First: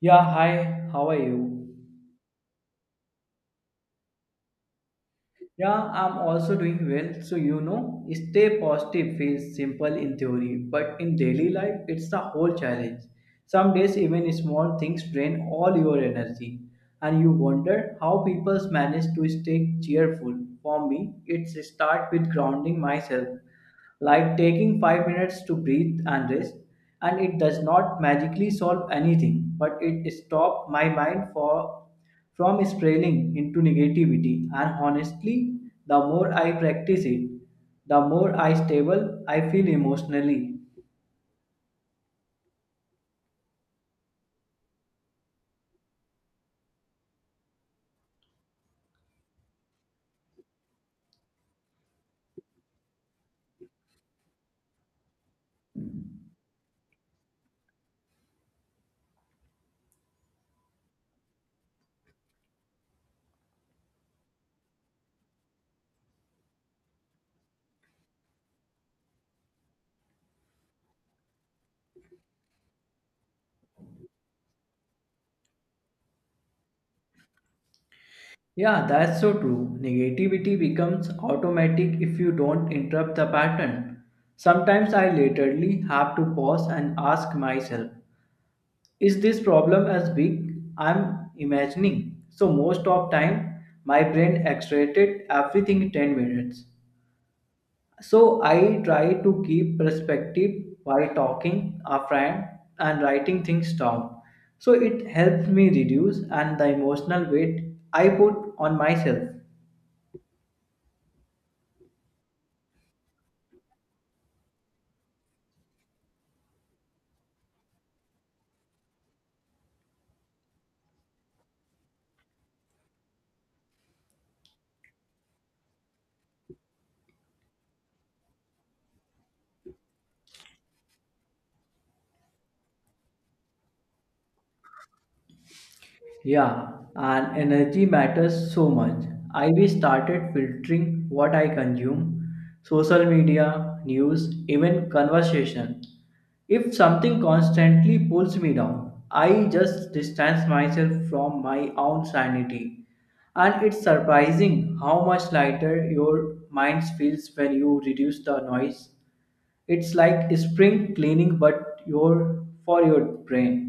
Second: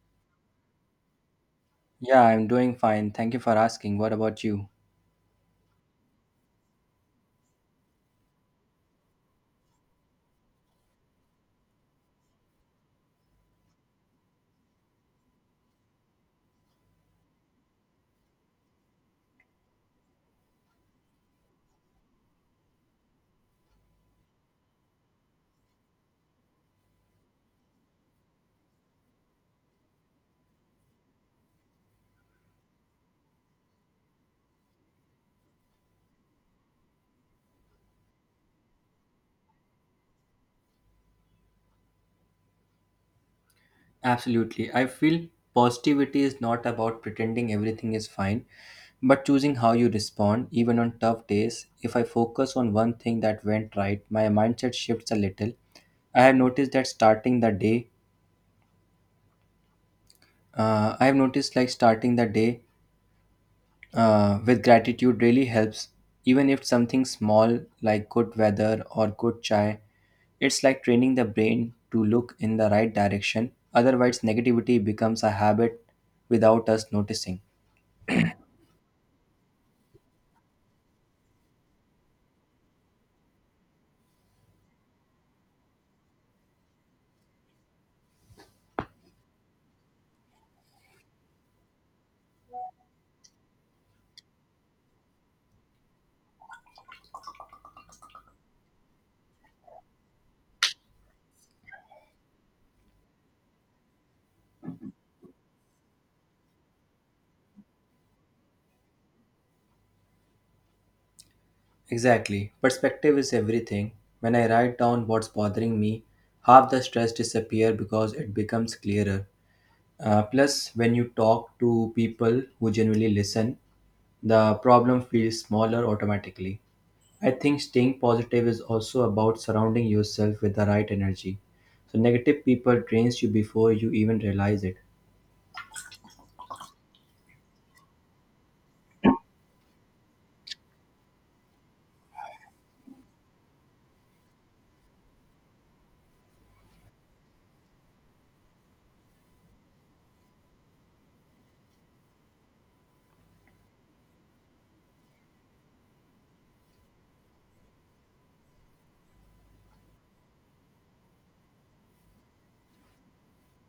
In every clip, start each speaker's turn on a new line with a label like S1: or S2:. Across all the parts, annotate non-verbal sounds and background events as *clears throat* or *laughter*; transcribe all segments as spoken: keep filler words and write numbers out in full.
S1: Yeah, hi, how are you?
S2: Yeah, I'm doing fine. Thank you for asking. What about you?
S1: Yeah, I'm also doing well. So, you know, stay positive feels simple in theory, but in daily life, it's the whole challenge. Some days, even small things drain all your energy, and you wonder how people manage to stay cheerful. For me, it's start with grounding myself, like taking five minutes to breathe and rest. And it does not magically solve anything, but it stops my mind for from spiraling into negativity, and honestly the more I practice it, the more I stable, I feel emotionally.
S2: Absolutely. I feel positivity is not about pretending everything is fine, but choosing how you respond, even on tough days. If I focus on one thing that went right, my mindset shifts a little. I have noticed that starting the day, uh, I have noticed like starting the day uh, with gratitude really helps, even if something small like good weather or good chai. It's like training the brain to look in the right direction, otherwise negativity becomes a habit without us noticing.
S1: Yeah, that's so true. Negativity becomes automatic if you don't interrupt the pattern. Sometimes I literally have to pause and ask myself, is this problem as big I'm imagining? So most of time my brain extracted everything in ten minutes. So I try to keep perspective while talking a friend and writing things down. So it helps me reduce and the emotional weight I put on myself.
S2: Exactly, perspective is everything. When I write down what's bothering me, half the stress disappears because it becomes clearer. Uh, plus when you talk to people who genuinely listen, the problem feels smaller automatically. I think staying positive is also about surrounding yourself with the right energy. So negative people drains you before you even realize it.
S1: Yeah, and energy matters so much. I we started filtering what I consume, social media, news, even conversation. If something constantly pulls me down, I just distance myself from my own sanity. And it's surprising how much lighter your mind feels when you reduce the noise. It's like spring cleaning but your for your brain.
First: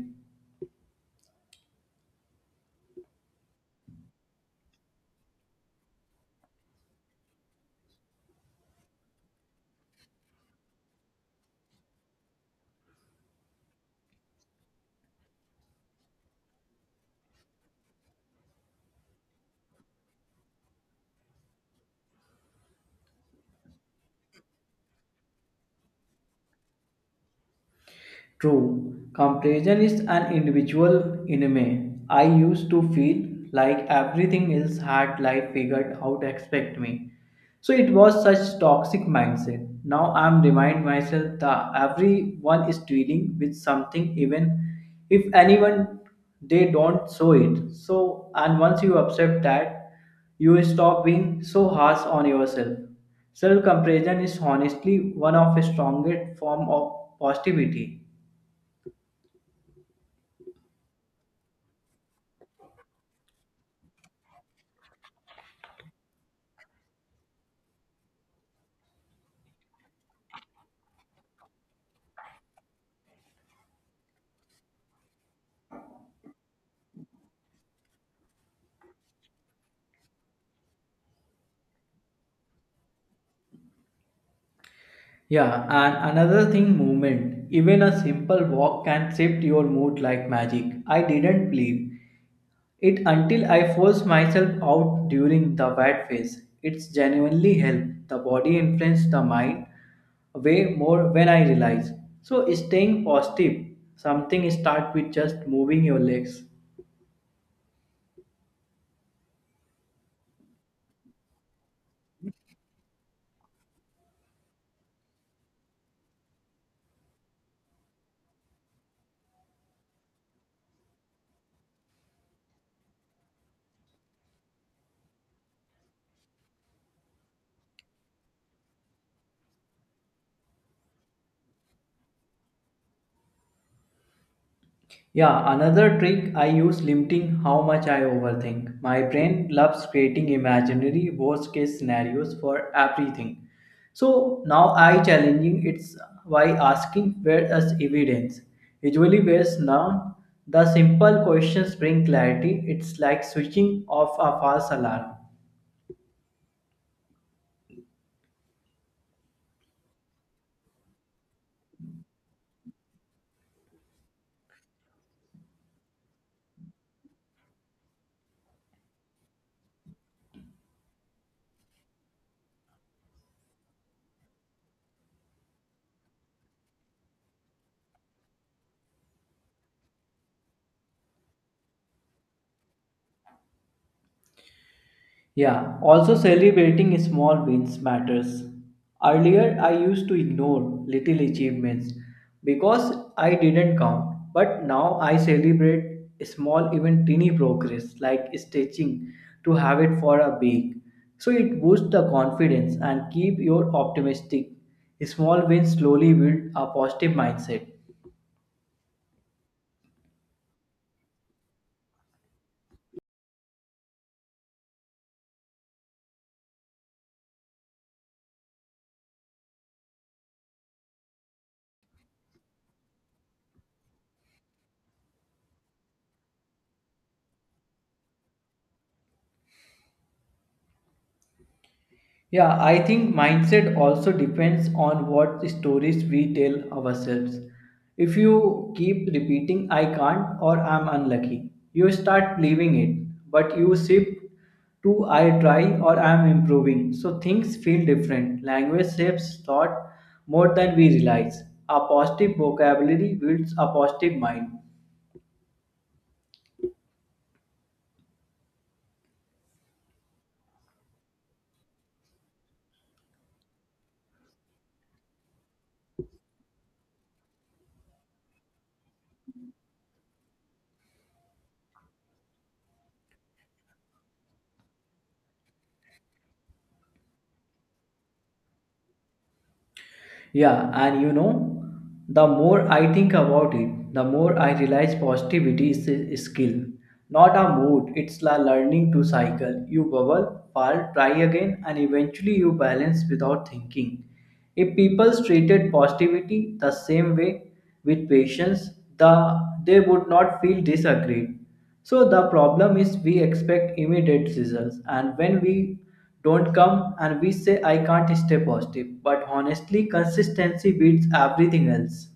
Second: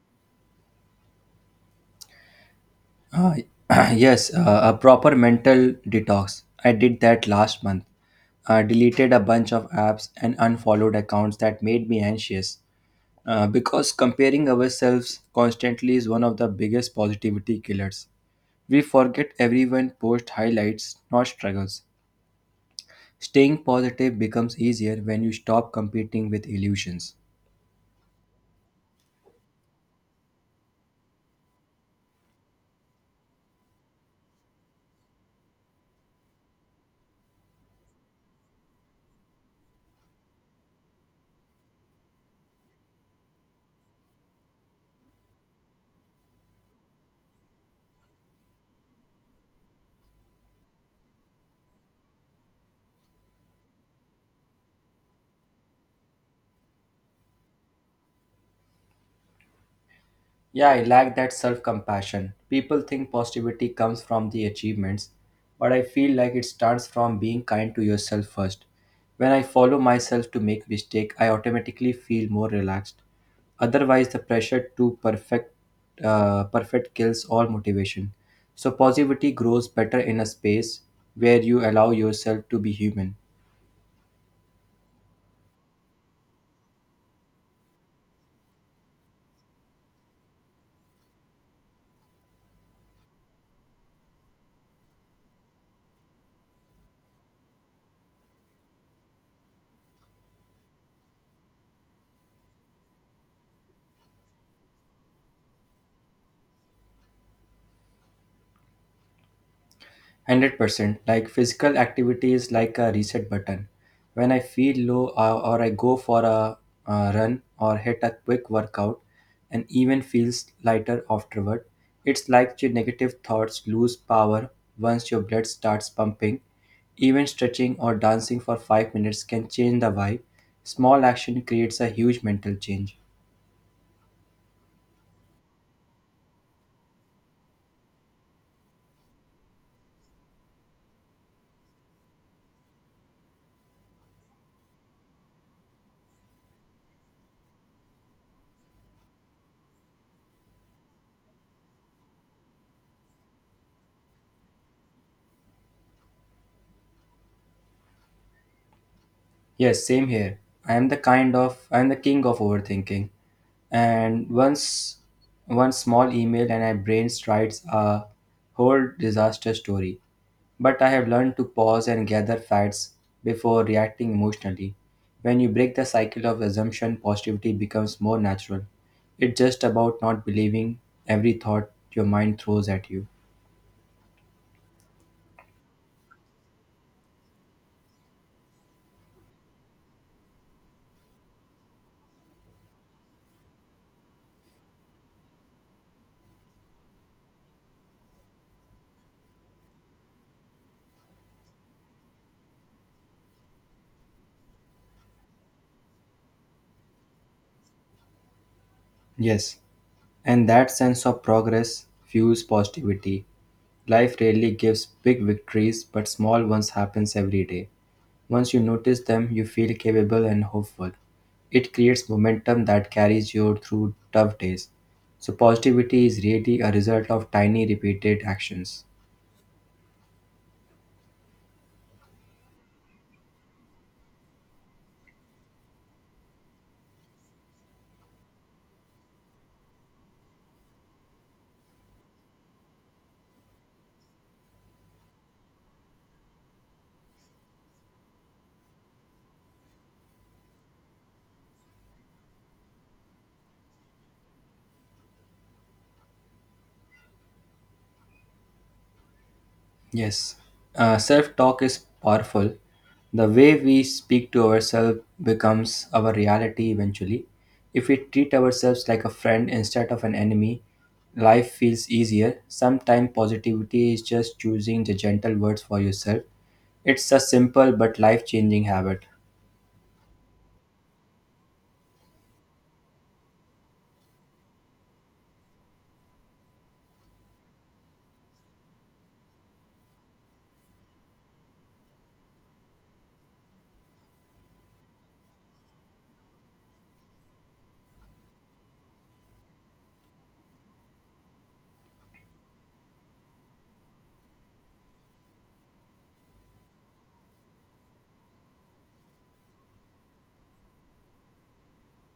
S2: Uh, *clears throat* yes, uh, a proper mental detox. I did that last month. I deleted a bunch of apps and unfollowed accounts that made me anxious. Uh, because comparing ourselves constantly is one of the biggest positivity killers. We forget everyone posts highlights, not struggles. Staying positive becomes easier when you stop competing with illusions.
S1: True, comparison is an individual enemy. I used to feel like everything else had life figured out expect me. So it was such toxic mindset. Now I'm remind myself that everyone is dealing with something, even if anyone they don't show it. So and once you accept that, you stop being so harsh on yourself. Self comparison is honestly one of the strongest form of positivity.
S2: Yeah, I lack that self compassion. People think positivity comes from the achievements, but I feel like it starts from being kind to yourself first. When I follow myself to make mistake, I automatically feel more relaxed. Otherwise, the pressure to perfect uh, perfect kills all motivation. So positivity grows better in a space where you allow yourself to be human.
S1: Yeah, and another thing, movement. Even a simple walk can shift your mood like magic. I didn't believe it until I forced myself out during the wet phase. It's genuinely helped. The body influences the mind way more when I realize. So staying positive, something start with just moving your legs.
S2: one hundred percent like physical activity is like a reset button. When I feel low, or, or I go for a, uh run or hit a quick workout, and even feels lighter afterward. It's like your negative thoughts lose power once your blood starts pumping. Even stretching or dancing for five minutes can change the vibe. Small action creates a huge mental change.
S1: Yeah, another trick I use limiting how much I overthink. My brain loves creating imaginary worst case scenarios for everything. So now I challenging it's by asking where is evidence. Usually where's none. The simple questions bring clarity. It's like switching off a false alarm.
S2: Yes, same here. I am the kind of I am the king of overthinking. And once one small email, and my brain writes a whole disaster story. But I have learned to pause and gather facts before reacting emotionally. When you break the cycle of assumption, positivity becomes more natural. It's just about not believing every thought your mind throws at you.
S1: Yeah, also celebrating small wins matters. Earlier, I used to ignore little achievements because I didn't count. But now I celebrate small, even tiny progress like stitching to have it for a week. So it boosts the confidence and keep your optimistic. Small wins slowly build a positive mindset.
S2: Yes, and that sense of progress fuels positivity. Life rarely gives big victories, but small ones happens every day. Once you notice them, you feel capable and hopeful. It creates momentum that carries you through tough days. So positivity is really a result of tiny repeated actions.
S1: Yeah, I think mindset also depends on what stories we tell ourselves. If you keep repeating, I can't or I'm unlucky, you start believing it, but you shift to I try or I'm improving. So things feel different. Language shapes thought more than we realize. A positive vocabulary builds a positive mind.
S2: Yes, uh, self talk is powerful. The way we speak to ourselves becomes our reality eventually. If we treat ourselves like a friend instead of an enemy, life feels easier. Sometimes positivity is just choosing the gentle words for yourself. It's a simple but life changing habit.
S1: Yeah, and you know, the more I think about it, the more I realize positivity is a skill, not a mood. It's like learning to cycle. You bubble, fall, try again, and eventually you balance without thinking. If people treated positivity the same way, with patience, the they would not feel disagreed. So the problem is we expect immediate results, and when we don't come and we say I can't stay positive, but honestly consistency beats everything else.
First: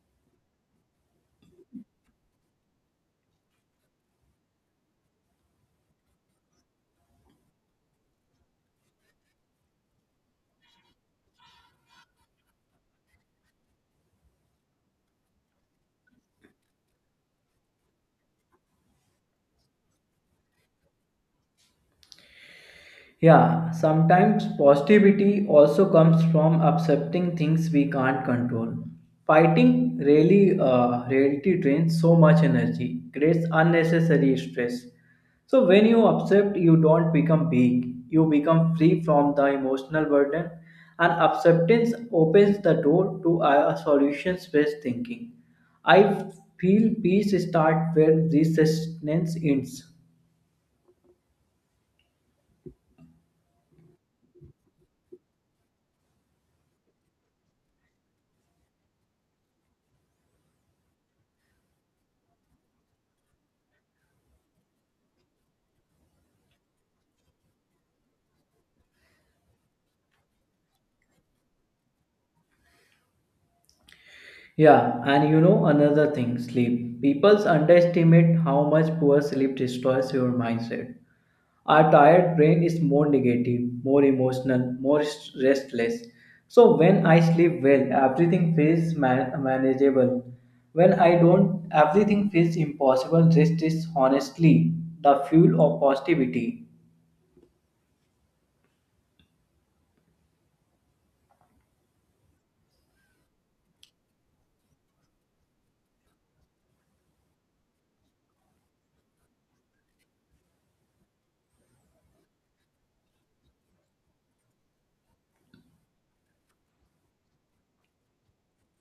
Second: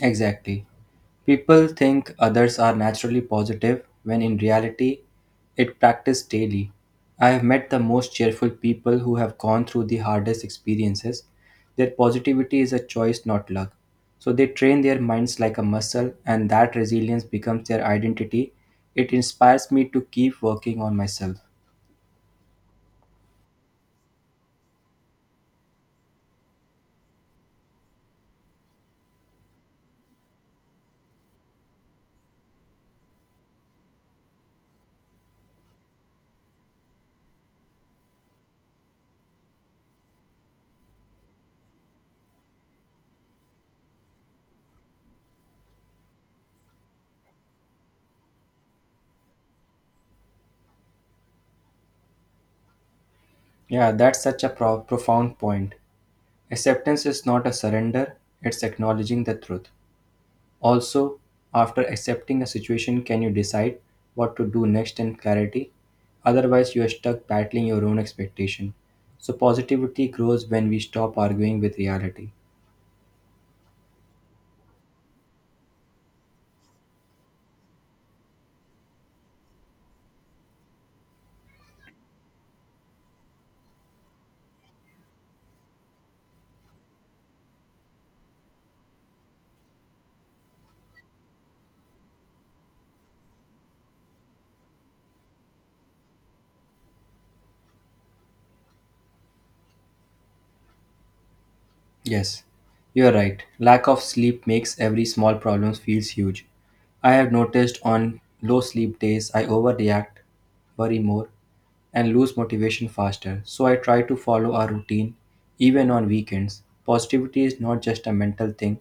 S2: Exactly. People think others are naturally positive when in reality it practiced daily. I have met the most cheerful people who have gone through the hardest experiences. Their positivity is a choice, not luck. So they train their minds like a muscle, and that resilience becomes their identity. It inspires me to keep working on myself.
S1: Yeah, sometimes positivity also comes from accepting things we can't control. Fighting really, uh, reality drains so much energy, creates unnecessary stress. So when you accept, you don't become weak. You become free from the emotional burden, and acceptance opens the door to a solutions-based thinking. I feel peace starts where resistance ends.
S2: Yeah, that's such a pro- profound point. Acceptance is not a surrender, it's acknowledging the truth. Also, after accepting a situation, can you decide what to do next in clarity? Otherwise, you are stuck battling your own expectation. So, positivity grows when we stop arguing with reality.
S1: Yeah, and you know another thing, sleep. People underestimate how much poor sleep destroys your mindset. Our tired brain is more negative, more emotional, more s- restless. So when I sleep well, everything feels man- manageable. When I don't, everything feels impossible. Rest is honestly the fuel of positivity.
S2: Yes, you are right. Lack of sleep makes every small problem feels huge. I have noticed on low sleep days, I overreact, worry more, and lose motivation faster. So I try to follow a routine even on weekends. Positivity is not just a mental thing,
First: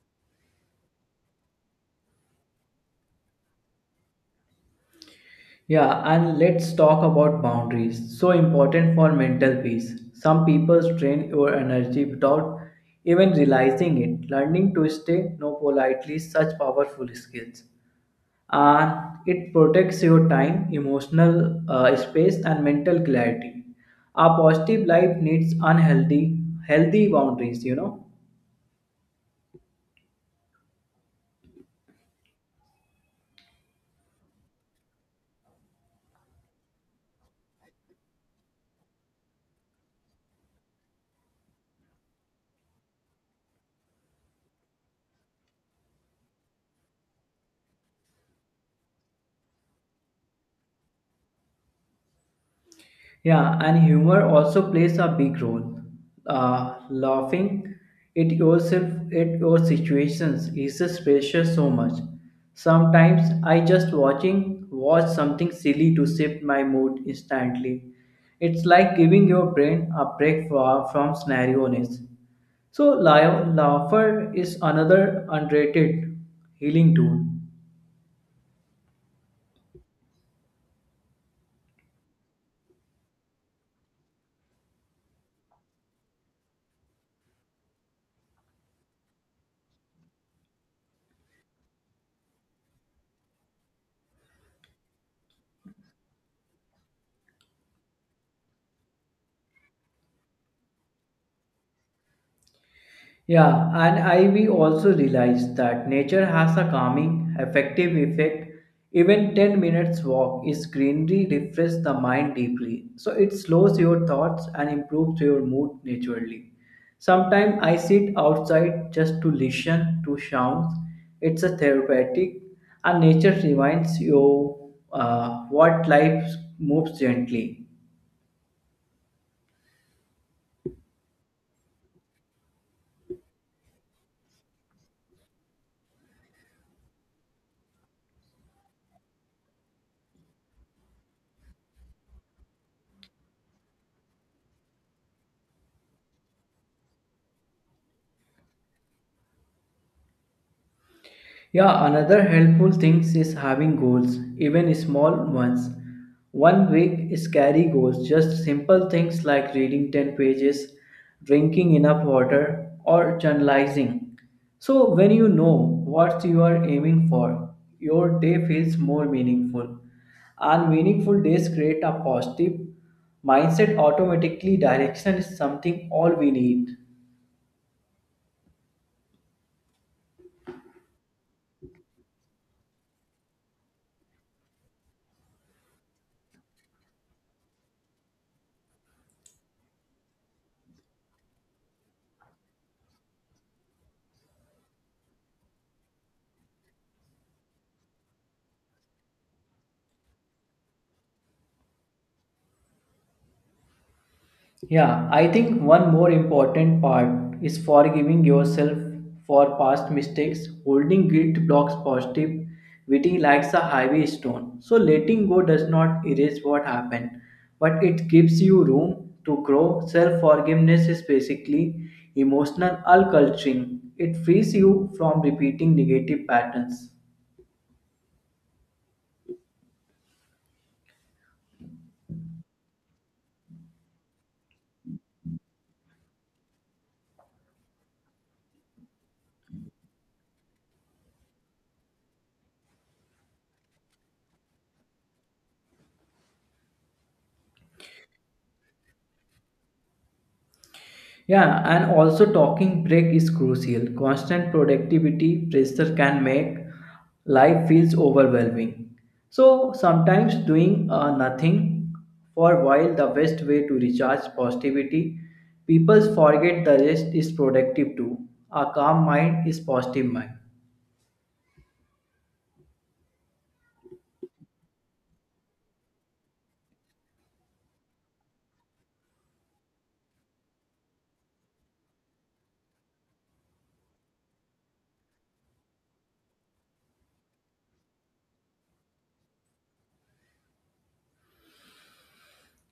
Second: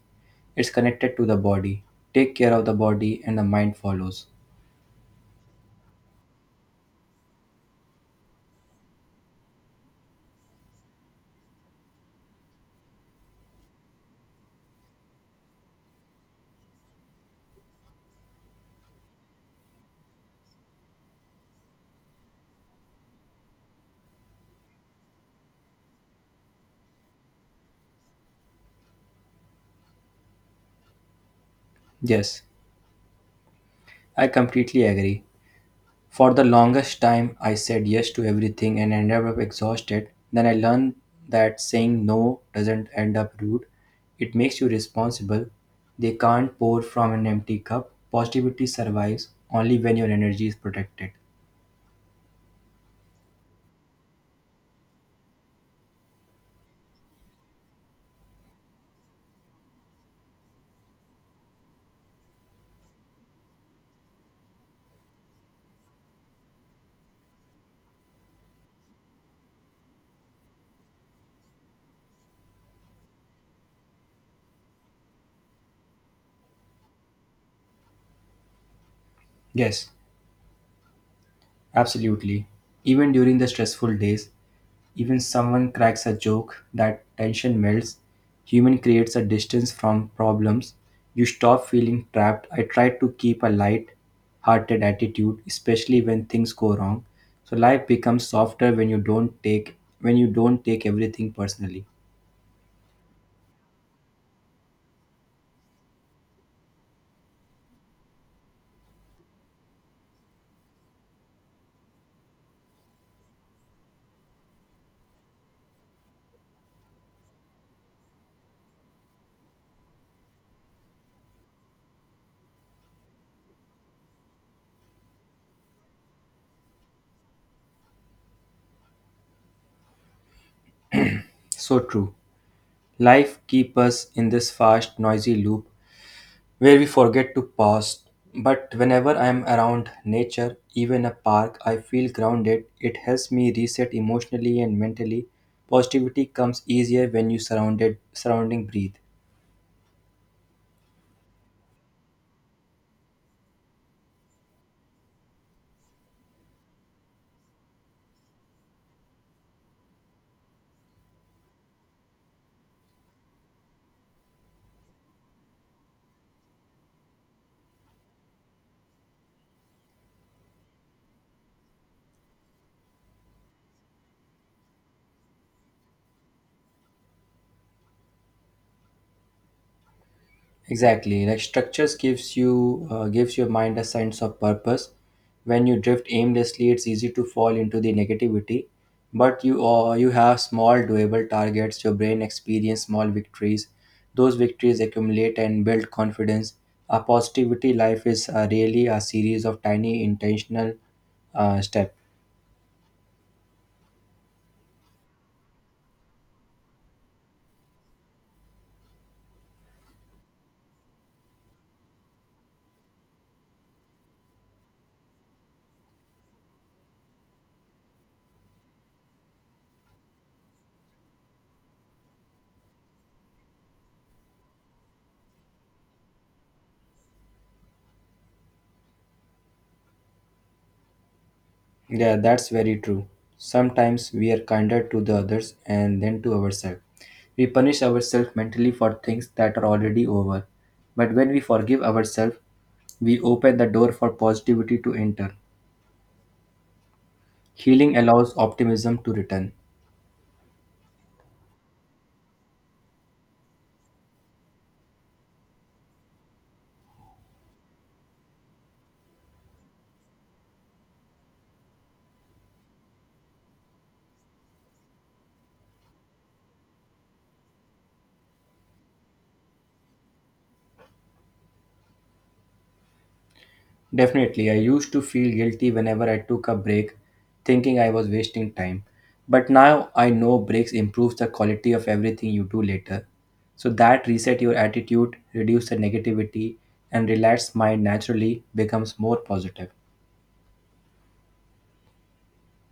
S2: it's connected to the body. Take care of the body and the mind follows.
S1: Yeah, and let's talk about boundaries. So important for mental peace. Some people strain your energy without even realizing it. Learning to say no politely is such powerful skills. And it protects your time, emotional uh, space, and mental clarity. A positive life needs unhealthy, healthy boundaries, you know.
S2: Yes, I completely agree. For the longest time, I said yes to everything and ended up exhausted. Then I learned that saying no doesn't end up rude, it makes you responsible. They can't pour from an empty cup. Positivity survives only when your energy is protected.
S1: Yeah, and humor also plays a big role. Uh, laughing at yourself, at your situations, eases pressure so much. Sometimes I just watching watch something silly to shift my mood instantly. It's like giving your brain a break fro- from scenarioness. So, lau- laughter is another underrated healing tool.
S2: Yes, absolutely. Even during the stressful days, even someone cracks a joke, that tension melts. Human creates a distance from problems. You stop feeling trapped. I try to keep a light hearted attitude, especially when things go wrong. So life becomes softer when you don't take when you don't take everything personally.
S1: Yeah, and I we also realized that nature has a calming, effective effect. Even ten minutes walk is greenery refresh the mind deeply. So it slows your thoughts and improves your mood naturally. Sometimes I sit outside just to listen to sounds. It's a therapeutic, and nature reminds you uh, what life moves gently.
S2: So true. Life keeps us in this fast, noisy loop where we forget to pause. But whenever I am around nature, even a park, I feel grounded. It helps me reset emotionally and mentally. Positivity comes easier when you surrounded surrounding breathe.
S1: Yeah, another helpful thing is having goals, even small ones. One week scary goals, just simple things like reading ten pages, drinking enough water, or journalizing. So, when you know what you are aiming for, your day feels more meaningful. And meaningful days create a positive mindset automatically. Direction is something all we need.
S2: Exactly, like structures gives you uh, gives your mind a sense of purpose. When you drift aimlessly, it's easy to fall into the negativity. But you uh, you have small doable targets. Your brain experience small victories. Those victories accumulate and build confidence. A positivity life is uh, really a series of tiny intentional uh, steps.
S1: Yeah, I think one more important part is forgiving yourself for past mistakes. Holding guilt blocks positive witty likes a heavy stone. So letting go does not erase what happened, but it gives you room to grow. Self forgiveness is basically emotional alculturing. It frees you from repeating negative patterns.
S2: Yeah, that's very true. Sometimes we are kinder to the others and then to ourselves. We punish ourselves mentally for things that are already over. But when we forgive ourselves, we open the door for positivity to enter. Healing allows optimism to return.
S1: Yeah, and also talking break is crucial. Constant productivity pressure can make life feels overwhelming. So sometimes doing uh, nothing for a while the best way to recharge positivity. People forget the rest is productive too. A calm mind is positive mind.
S2: Definitely, I used to feel guilty whenever I took a break, thinking I was wasting time. But now I know breaks improves the quality of everything you do later. So that reset your attitude, reduce the negativity, and relaxed mind naturally becomes more positive.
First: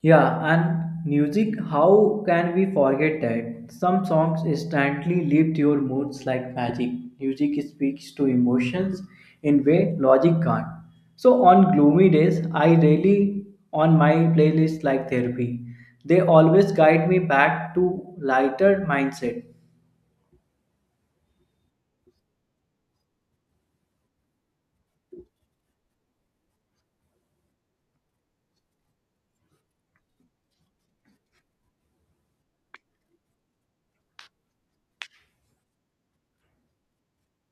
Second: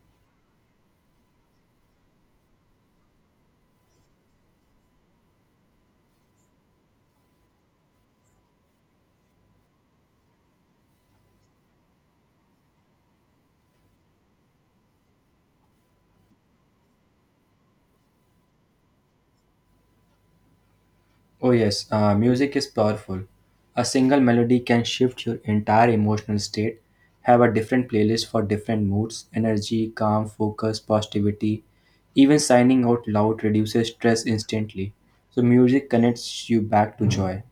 S1: Yeah, and music, how can we forget that? Some songs instantly lift your moods like magic. Music speaks to emotions in way logic can't. So on gloomy days, I really on my playlist like therapy. They always guide me back to lighter mindset.
S2: Oh, yes, uh, music is powerful. A single melody can shift your entire emotional state. Have a different playlist for different moods energy, calm, focus, positivity. Even signing out loud reduces stress instantly. So, music connects you back to joy.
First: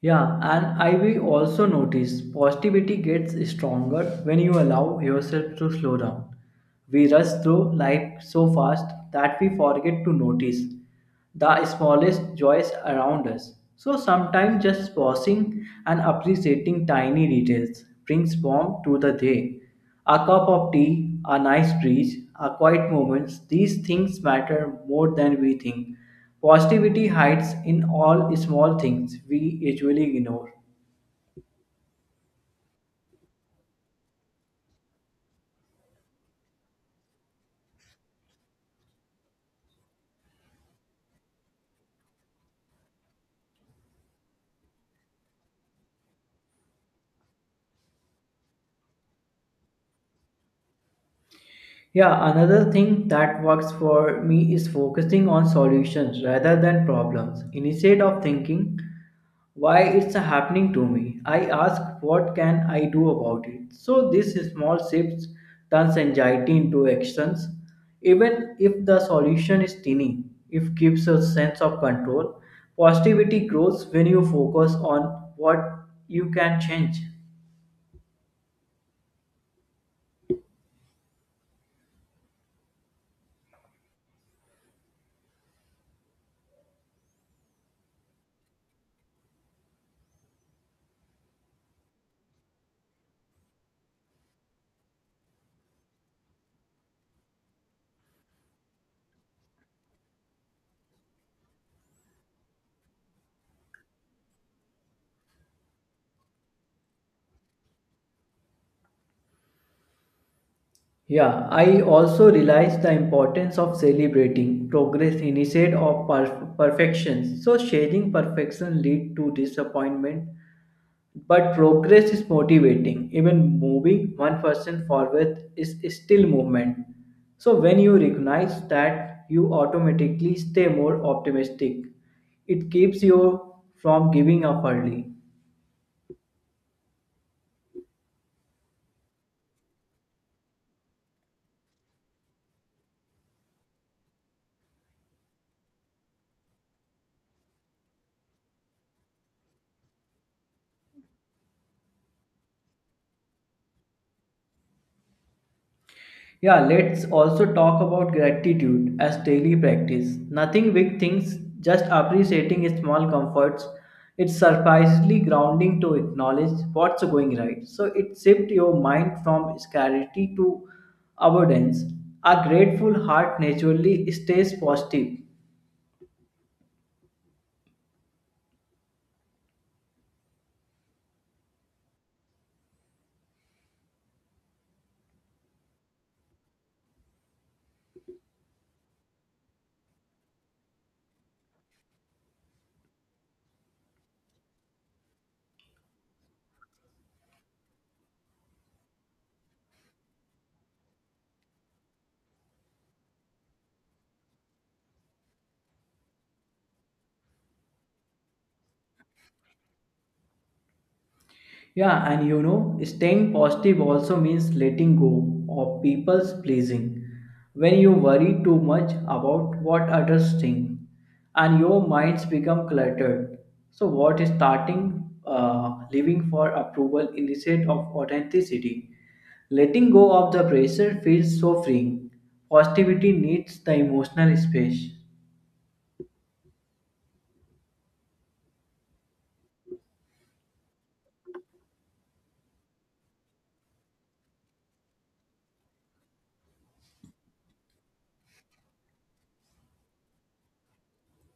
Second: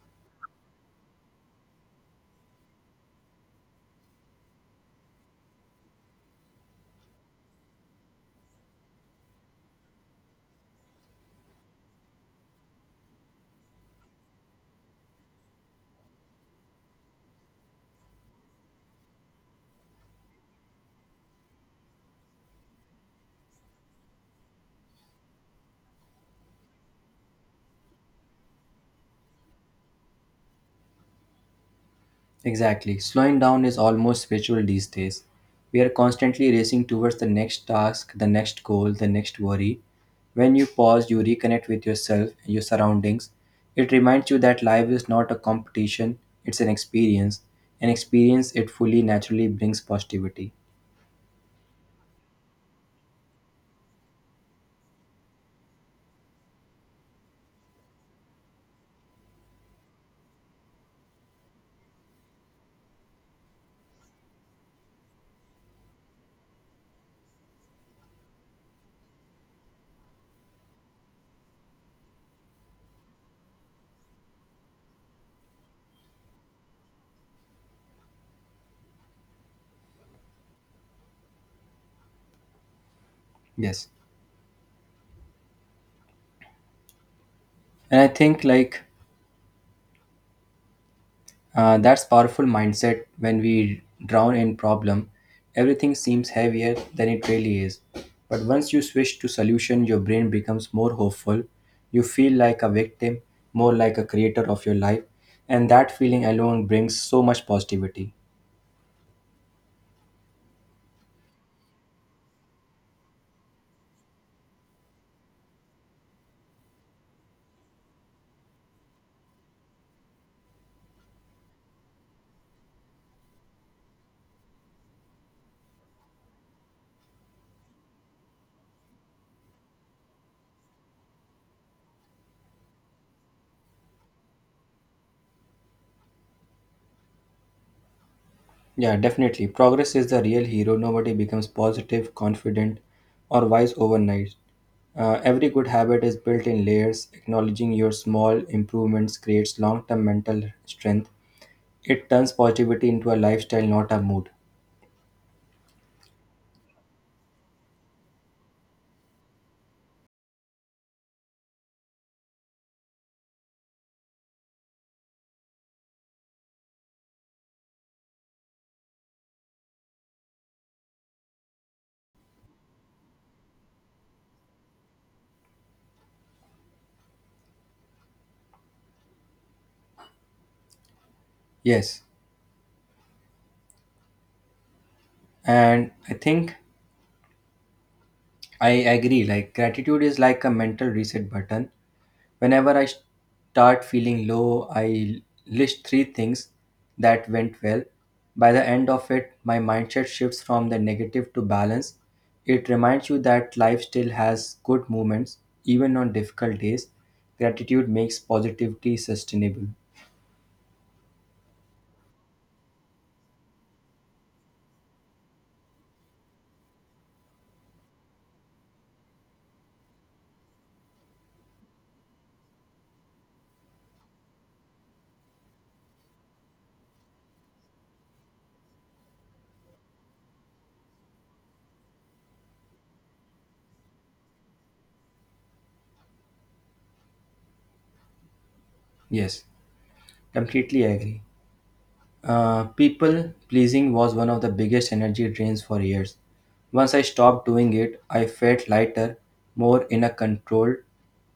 S1: Yeah, and I will also notice positivity gets stronger when you allow yourself to slow down. We rush through life so fast that we forget to notice the smallest joys around us. So sometimes just pausing and appreciating tiny details brings warmth to the day. A cup of tea, a nice breeze, a quiet moments, these things matter more than we think. Positivity hides in all small things we usually ignore.
S2: Exactly. Slowing down is almost spiritual these days. We are constantly racing towards the next task, the next goal, the next worry. When you pause, you reconnect with yourself and your surroundings. It reminds you that life is not a competition, it's an experience. An experience it fully naturally brings positivity.
S1: Yeah, another thing that works for me is focusing on solutions rather than problems. Instead of thinking why it's happening to me, I ask what can I do about it. So this small shifts turns anxiety into actions, even if the solution is tiny. It gives a sense of control. Positivity grows when you focus on what you can change.
S2: Yes. And I think like Uh, that's powerful mindset when we drown in problem. Everything seems heavier than it really is. But once you switch to solution, your brain becomes more hopeful. You feel like a victim, more like a creator of your life. And that feeling alone brings so much positivity.
S1: Yeah, I also realized the importance of celebrating progress instead of per- perfection. So chasing perfection lead to disappointment, but progress is motivating. Even moving one person forward is still movement. So when you recognize that, you automatically stay more optimistic. It keeps you from giving up early.
S2: Yeah, definitely. Progress is the real hero. Nobody becomes positive, confident, or wise overnight. Uh, every good habit is built in layers. Acknowledging your small improvements creates long term mental strength. It turns positivity into a lifestyle, not a mood.
S1: Yeah, let's also talk about gratitude as daily practice. Nothing big things, just appreciating small comforts. It's surprisingly grounding to acknowledge what's going right. So it shifts your mind from scarcity to abundance. A grateful heart naturally stays positive.
S2: Yes, and i think i agree like gratitude is like a mental reset button. Whenever I start feeling low, I list three things that went well. By the end of it, my mindset shifts from the negative to balance. It reminds you that life still has good moments, even on difficult days. Gratitude makes positivity sustainable.
S1: Yeah, and you know, staying positive also means letting go of people's pleasing. When you worry too much about what others think, and your minds become cluttered, so what is starting uh, living for approval instead of authenticity? Letting go of the pressure feels so freeing. Positivity needs the emotional space.
S2: Yes, completely agree. Uh, people pleasing was one of the biggest energy drains for years. Once I stopped doing it, I felt lighter, more in a control,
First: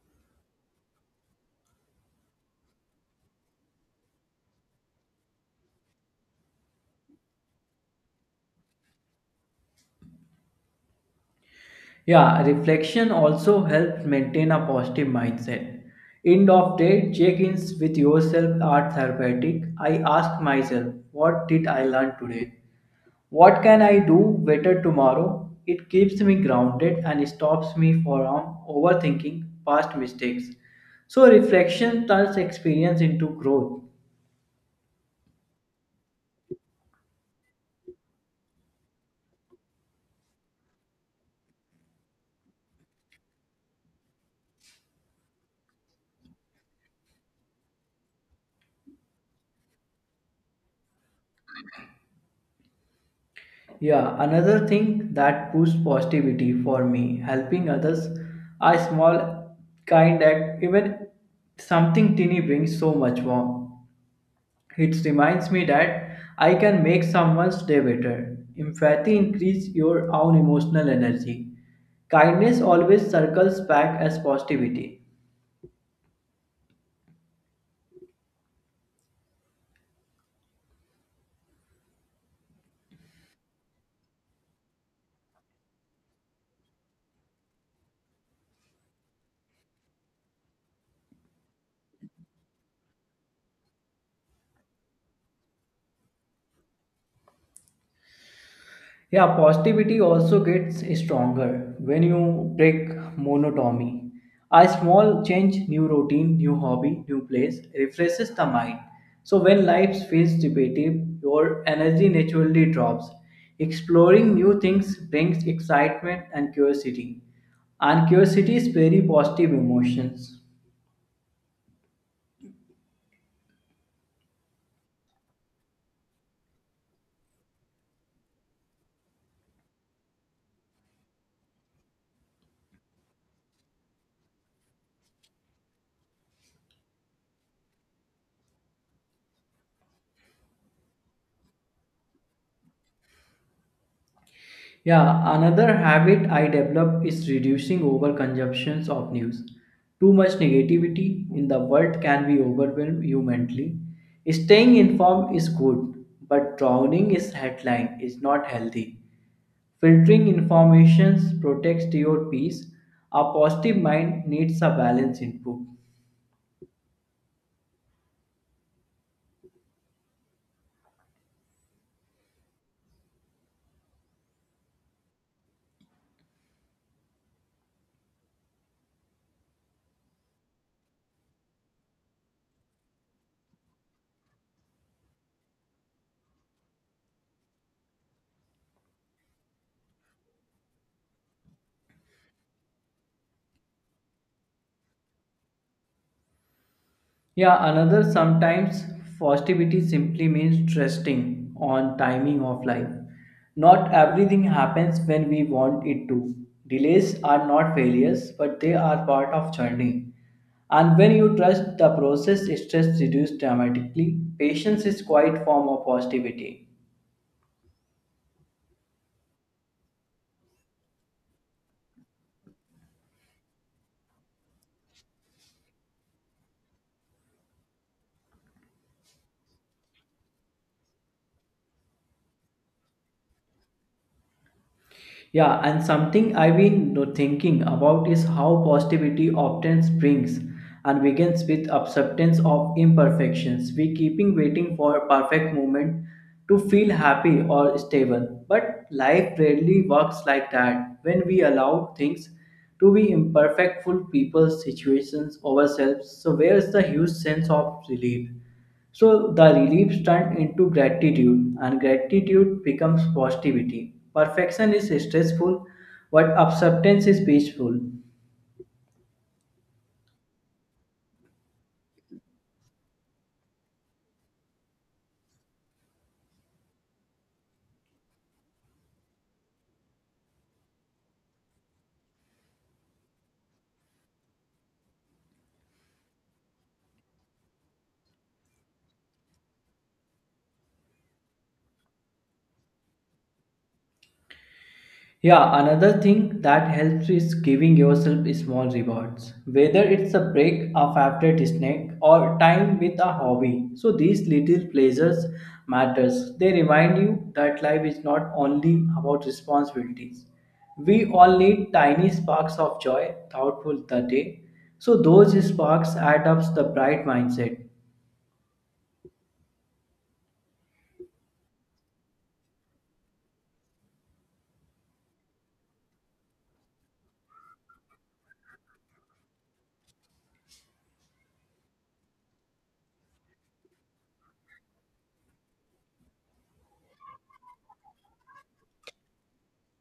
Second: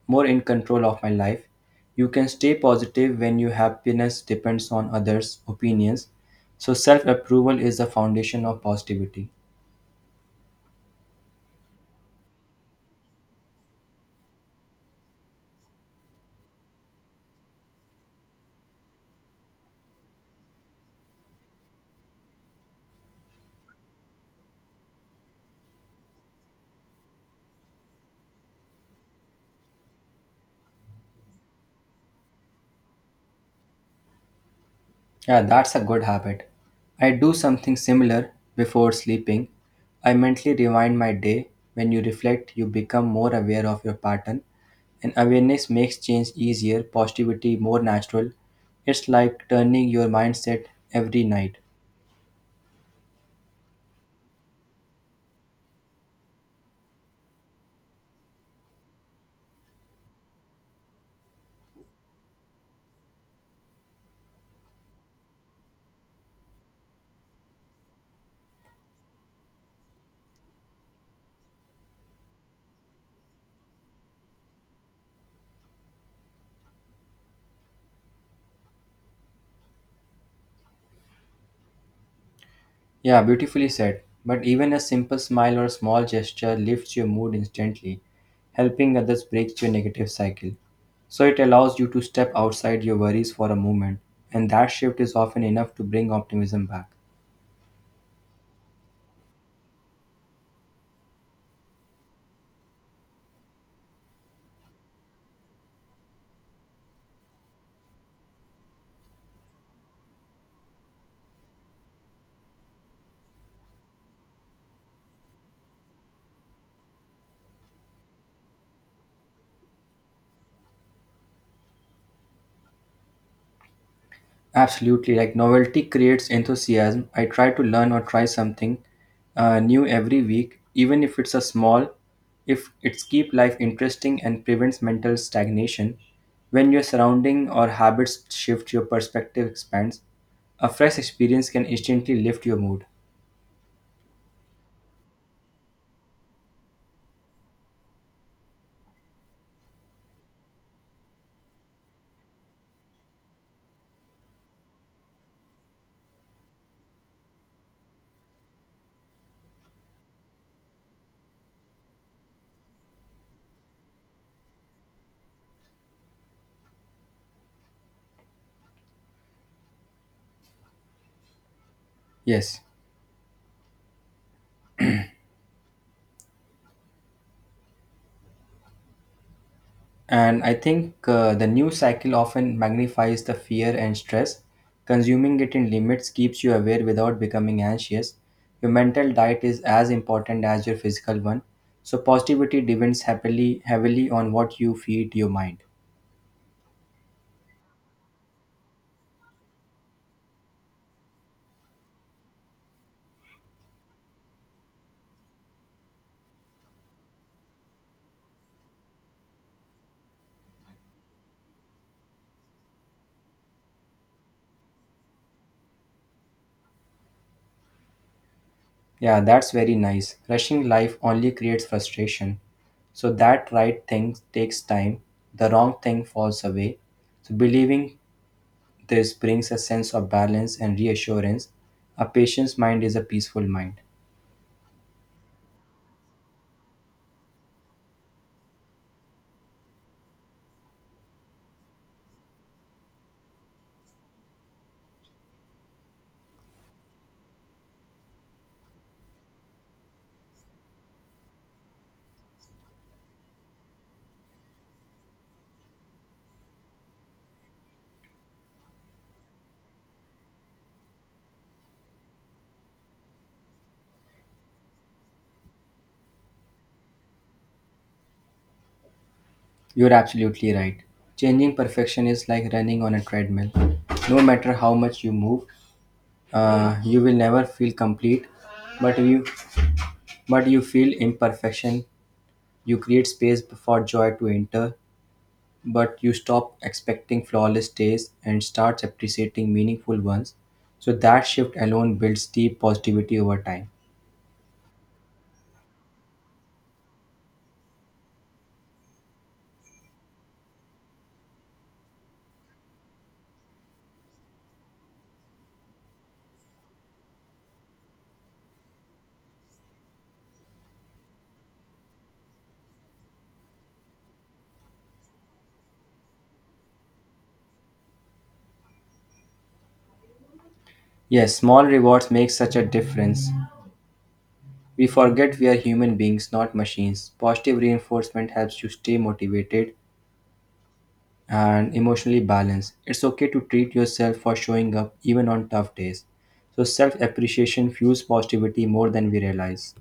S2: more in control of my life. You can stay positive when your happiness depends on others' opinions. So self-approval is the foundation of positivity.
S1: Yeah, reflection also helps maintain a positive mindset. End of day, check-ins with yourself are therapeutic. I ask myself, what did I learn today? What can I do better tomorrow? It keeps me grounded and stops me from overthinking past mistakes. So reflection turns experience into growth.
S2: Yeah, that's a good habit. I do something similar before sleeping. I mentally rewind my day. When you reflect, you become more aware of your pattern, and awareness makes change easier, positivity more natural. It's like turning your mindset every night.
S1: Yeah, another thing that boosts positivity for me, helping others, a small kind act, even something tiny brings so much warmth. It reminds me that I can make someone's day better. Empathy increases your own emotional energy. Kindness always circles back as positivity.
S2: Yeah, beautifully said. But even a simple smile or small gesture lifts your mood instantly, helping others break your negative cycle. So it allows you to step outside your worries for a moment, and that shift is often enough to bring optimism back.
S1: Yeah, positivity also gets stronger when you break monotony. A small change, new routine, new hobby, new place refreshes the mind. So when life feels repetitive, your energy naturally drops. Exploring new things brings excitement and curiosity. And curiosity is very positive emotions.
S2: Absolutely, like novelty creates enthusiasm. I try to learn or try something uh, new every week, even if it's a small, if it's keep life interesting and prevents mental stagnation. When your surrounding or habits shift, your perspective expands. A fresh experience can instantly lift your mood.
S1: Yeah, another habit I developed is reducing overconsumptions of news. Too much negativity in the world can be overwhelm you mentally. Staying informed is good, but drowning is headline is not healthy. Filtering information protects your peace. A positive mind needs a balanced input.
S2: Yes. And I think uh, the news cycle often magnifies the fear and stress. Consuming it in limits keeps you aware without becoming anxious. Your mental diet is as important as your physical one. So positivity depends happily heavily on what you feed your mind.
S1: Yeah, another sometimes positivity simply means trusting on timing of life. Not everything happens when we want it to. Delays are not failures, but they are part of journey. And when you trust the process, stress reduces dramatically. Patience is quite form of positivity.
S2: Yeah, that's very nice. Rushing life only creates frustration. So that right thing takes time, the wrong thing falls away. So believing this brings a sense of balance and reassurance. A patient's mind is a peaceful mind.
S1: Yeah, and something I've been no- thinking about is how positivity often springs and begins with acceptance of imperfections. We keeping waiting for a perfect moment to feel happy or stable, but life rarely works like that. When we allow things to be imperfect, full people, situations, ourselves, so where's the huge sense of relief? So the reliefs turn into gratitude, and gratitude becomes positivity. Perfection is stressful, but acceptance is peaceful.
S2: You're absolutely right. Changing perfection is like running on a treadmill. No matter how much you move, uh, you will never feel complete. But you, but you feel imperfection. You create space for joy to enter. But you stop expecting flawless days and starts appreciating meaningful ones. So that shift alone builds deep positivity over time.
S1: Yeah, another thing that helps is giving yourself small rewards, whether it's a break, a favorite snack, or time with a hobby. So these little pleasures matters. They remind you that life is not only about responsibilities. We all need tiny sparks of joy, thoughtful the day. So those sparks add up the bright mindset.
S2: Yes, small rewards make such a difference. We forget we are human beings, not machines. Positive reinforcement helps you stay motivated and emotionally balanced. It's okay to treat yourself for showing up even on tough days. So, self appreciation fuels positivity more than we realize.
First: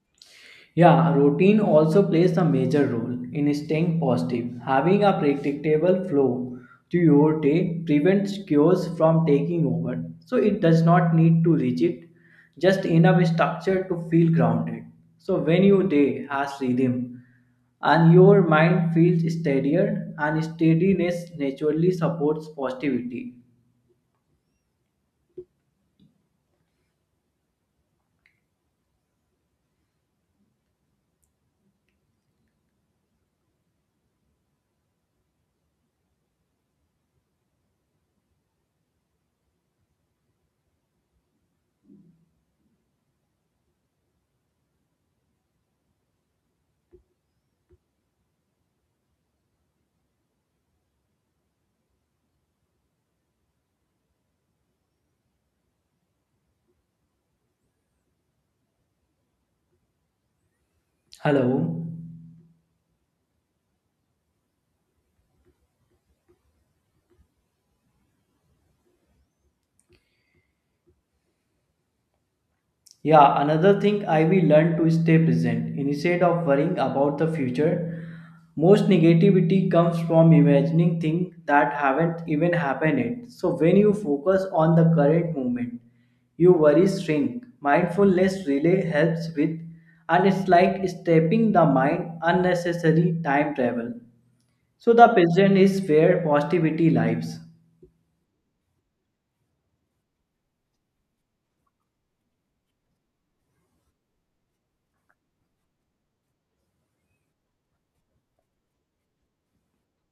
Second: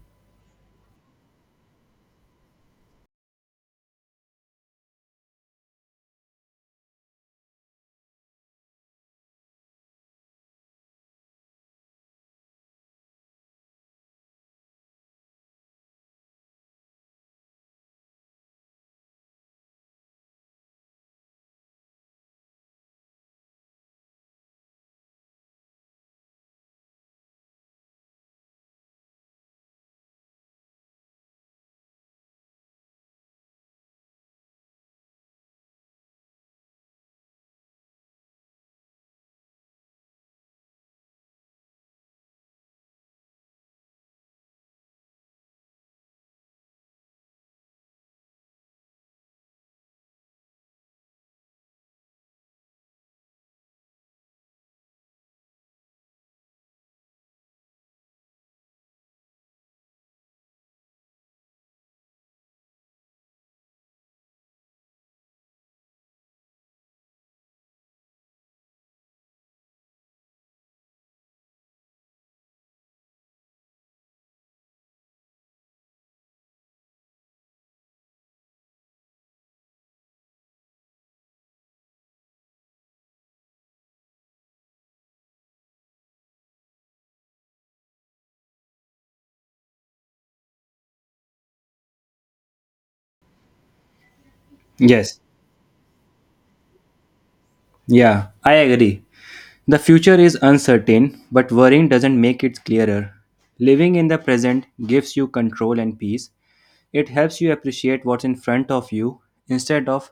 S1: Yeah, routine also plays a major role in staying positive. Having a predictable flow to your day prevents chaos from taking over. So it does not need to rigid, just enough structure to feel grounded. So when your day has rhythm and your mind feels steadier and steadiness naturally supports positivity. Hello. Yeah, another thing I will learn to stay present instead of worrying about the future. Most negativity comes from imagining things that haven't even happened yet. So when you focus on the current moment, your worries shrink. Mindfulness really helps with, and it's like stepping the mind unnecessary time travel. So the
S2: Yes,
S1: present is where positivity lives.
S2: yeah, I agree. The future is uncertain, but worrying doesn't make it clearer. Living in the present gives you control and peace. It helps you appreciate what's in front of you instead of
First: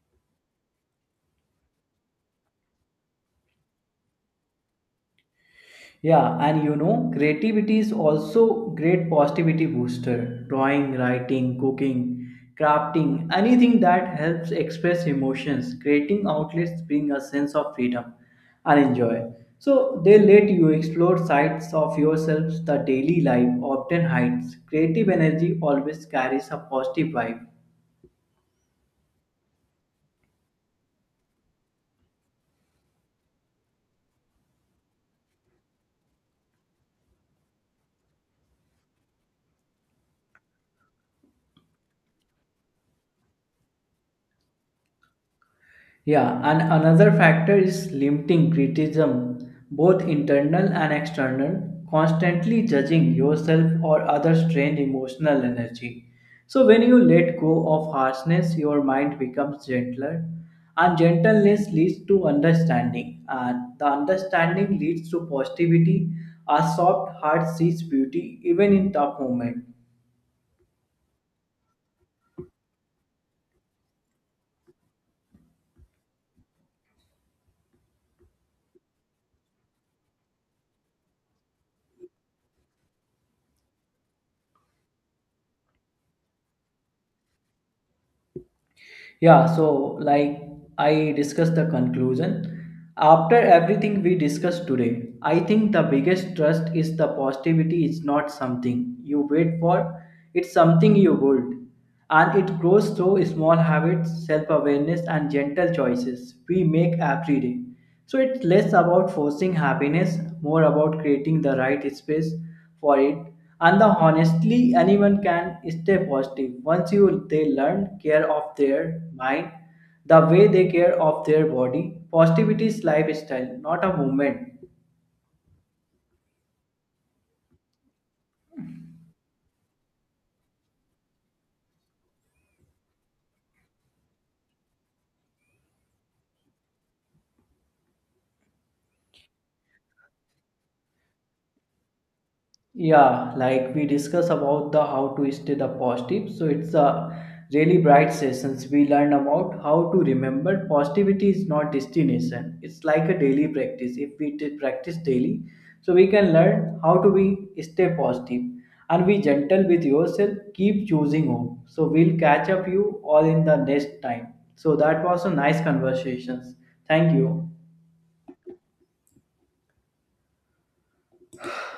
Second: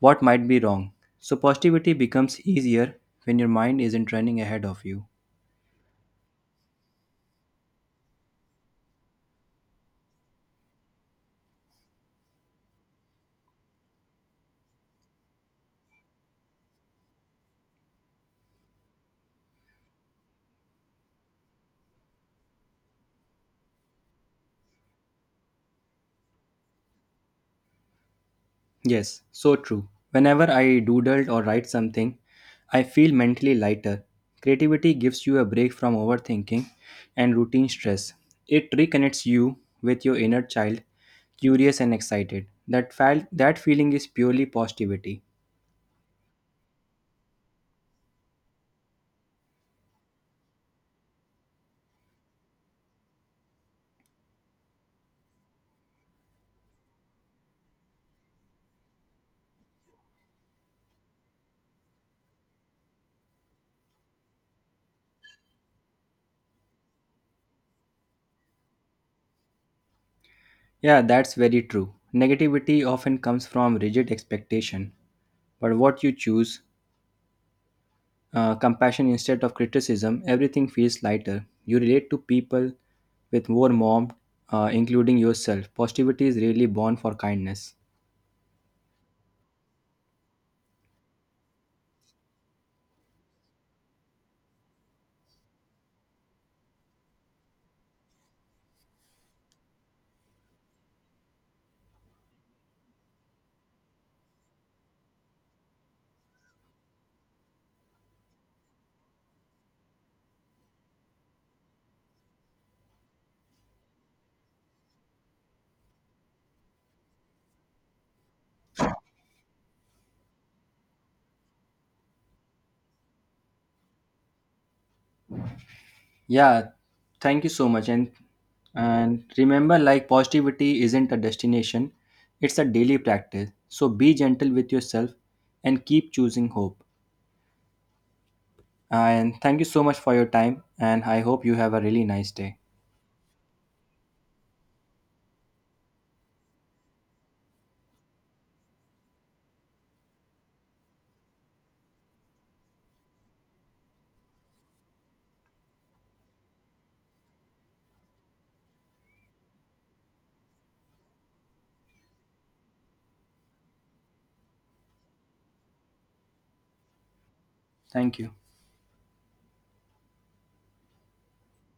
S2: what might be wrong. So, positivity becomes easier when your mind isn't running ahead of you.
S1: Yeah, and you know, creativity is also great positivity booster. Drawing, writing, cooking, crafting, anything that helps express emotions, creating outlets bring a sense of freedom and enjoy. So they let you explore sides of yourselves the daily life often hides. Creative energy always carries a positive vibe.
S2: Yes, so true. Whenever I doodled or write something, I feel mentally lighter. Creativity gives you a break from overthinking and routine stress. It reconnects you with your inner child, curious and excited. That felt that feeling is purely positivity.
S1: Yeah, and another factor is limiting criticism, both internal and external, constantly judging yourself or others drain emotional energy. So, when you let go of harshness, your mind becomes gentler, and gentleness leads to understanding, and the understanding leads to positivity. A soft heart sees beauty even in tough moments.
S2: Yeah, that's very true. Negativity often comes from rigid expectation, but what you choose uh, compassion instead of criticism, everything feels lighter. You relate to people with more warmth, uh, including yourself. Positivity is really born for kindness.
S1: Yeah, so like I discussed the conclusion. After everything we discussed today, I think the biggest trust is the positivity is not something you wait for, it's something you build. And it grows through small habits, self awareness, and gentle choices we make every day. So it's less about forcing happiness, more about creating the right space for it. And the honestly, anyone can stay positive once you they learn care of their mind, the way they care of their body. Positivity is lifestyle, not a movement.
S2: Yeah, thank you so much. And and remember, like positivity isn't a destination; it's a daily practice. So be gentle with yourself and keep choosing hope. And thank you so much for your time. And I hope you have a really nice day.
S1: Yeah, like we discuss about the how to stay the positive. So it's a really bright sessions. We learn about how to remember positivity is not destination. It's like a daily practice. If we did practice daily, so we can learn how to be stay positive and be gentle with yourself. Keep choosing hope. So we'll catch up you all in the next time. So that was a nice conversations. Thank you.
S2: Thank you.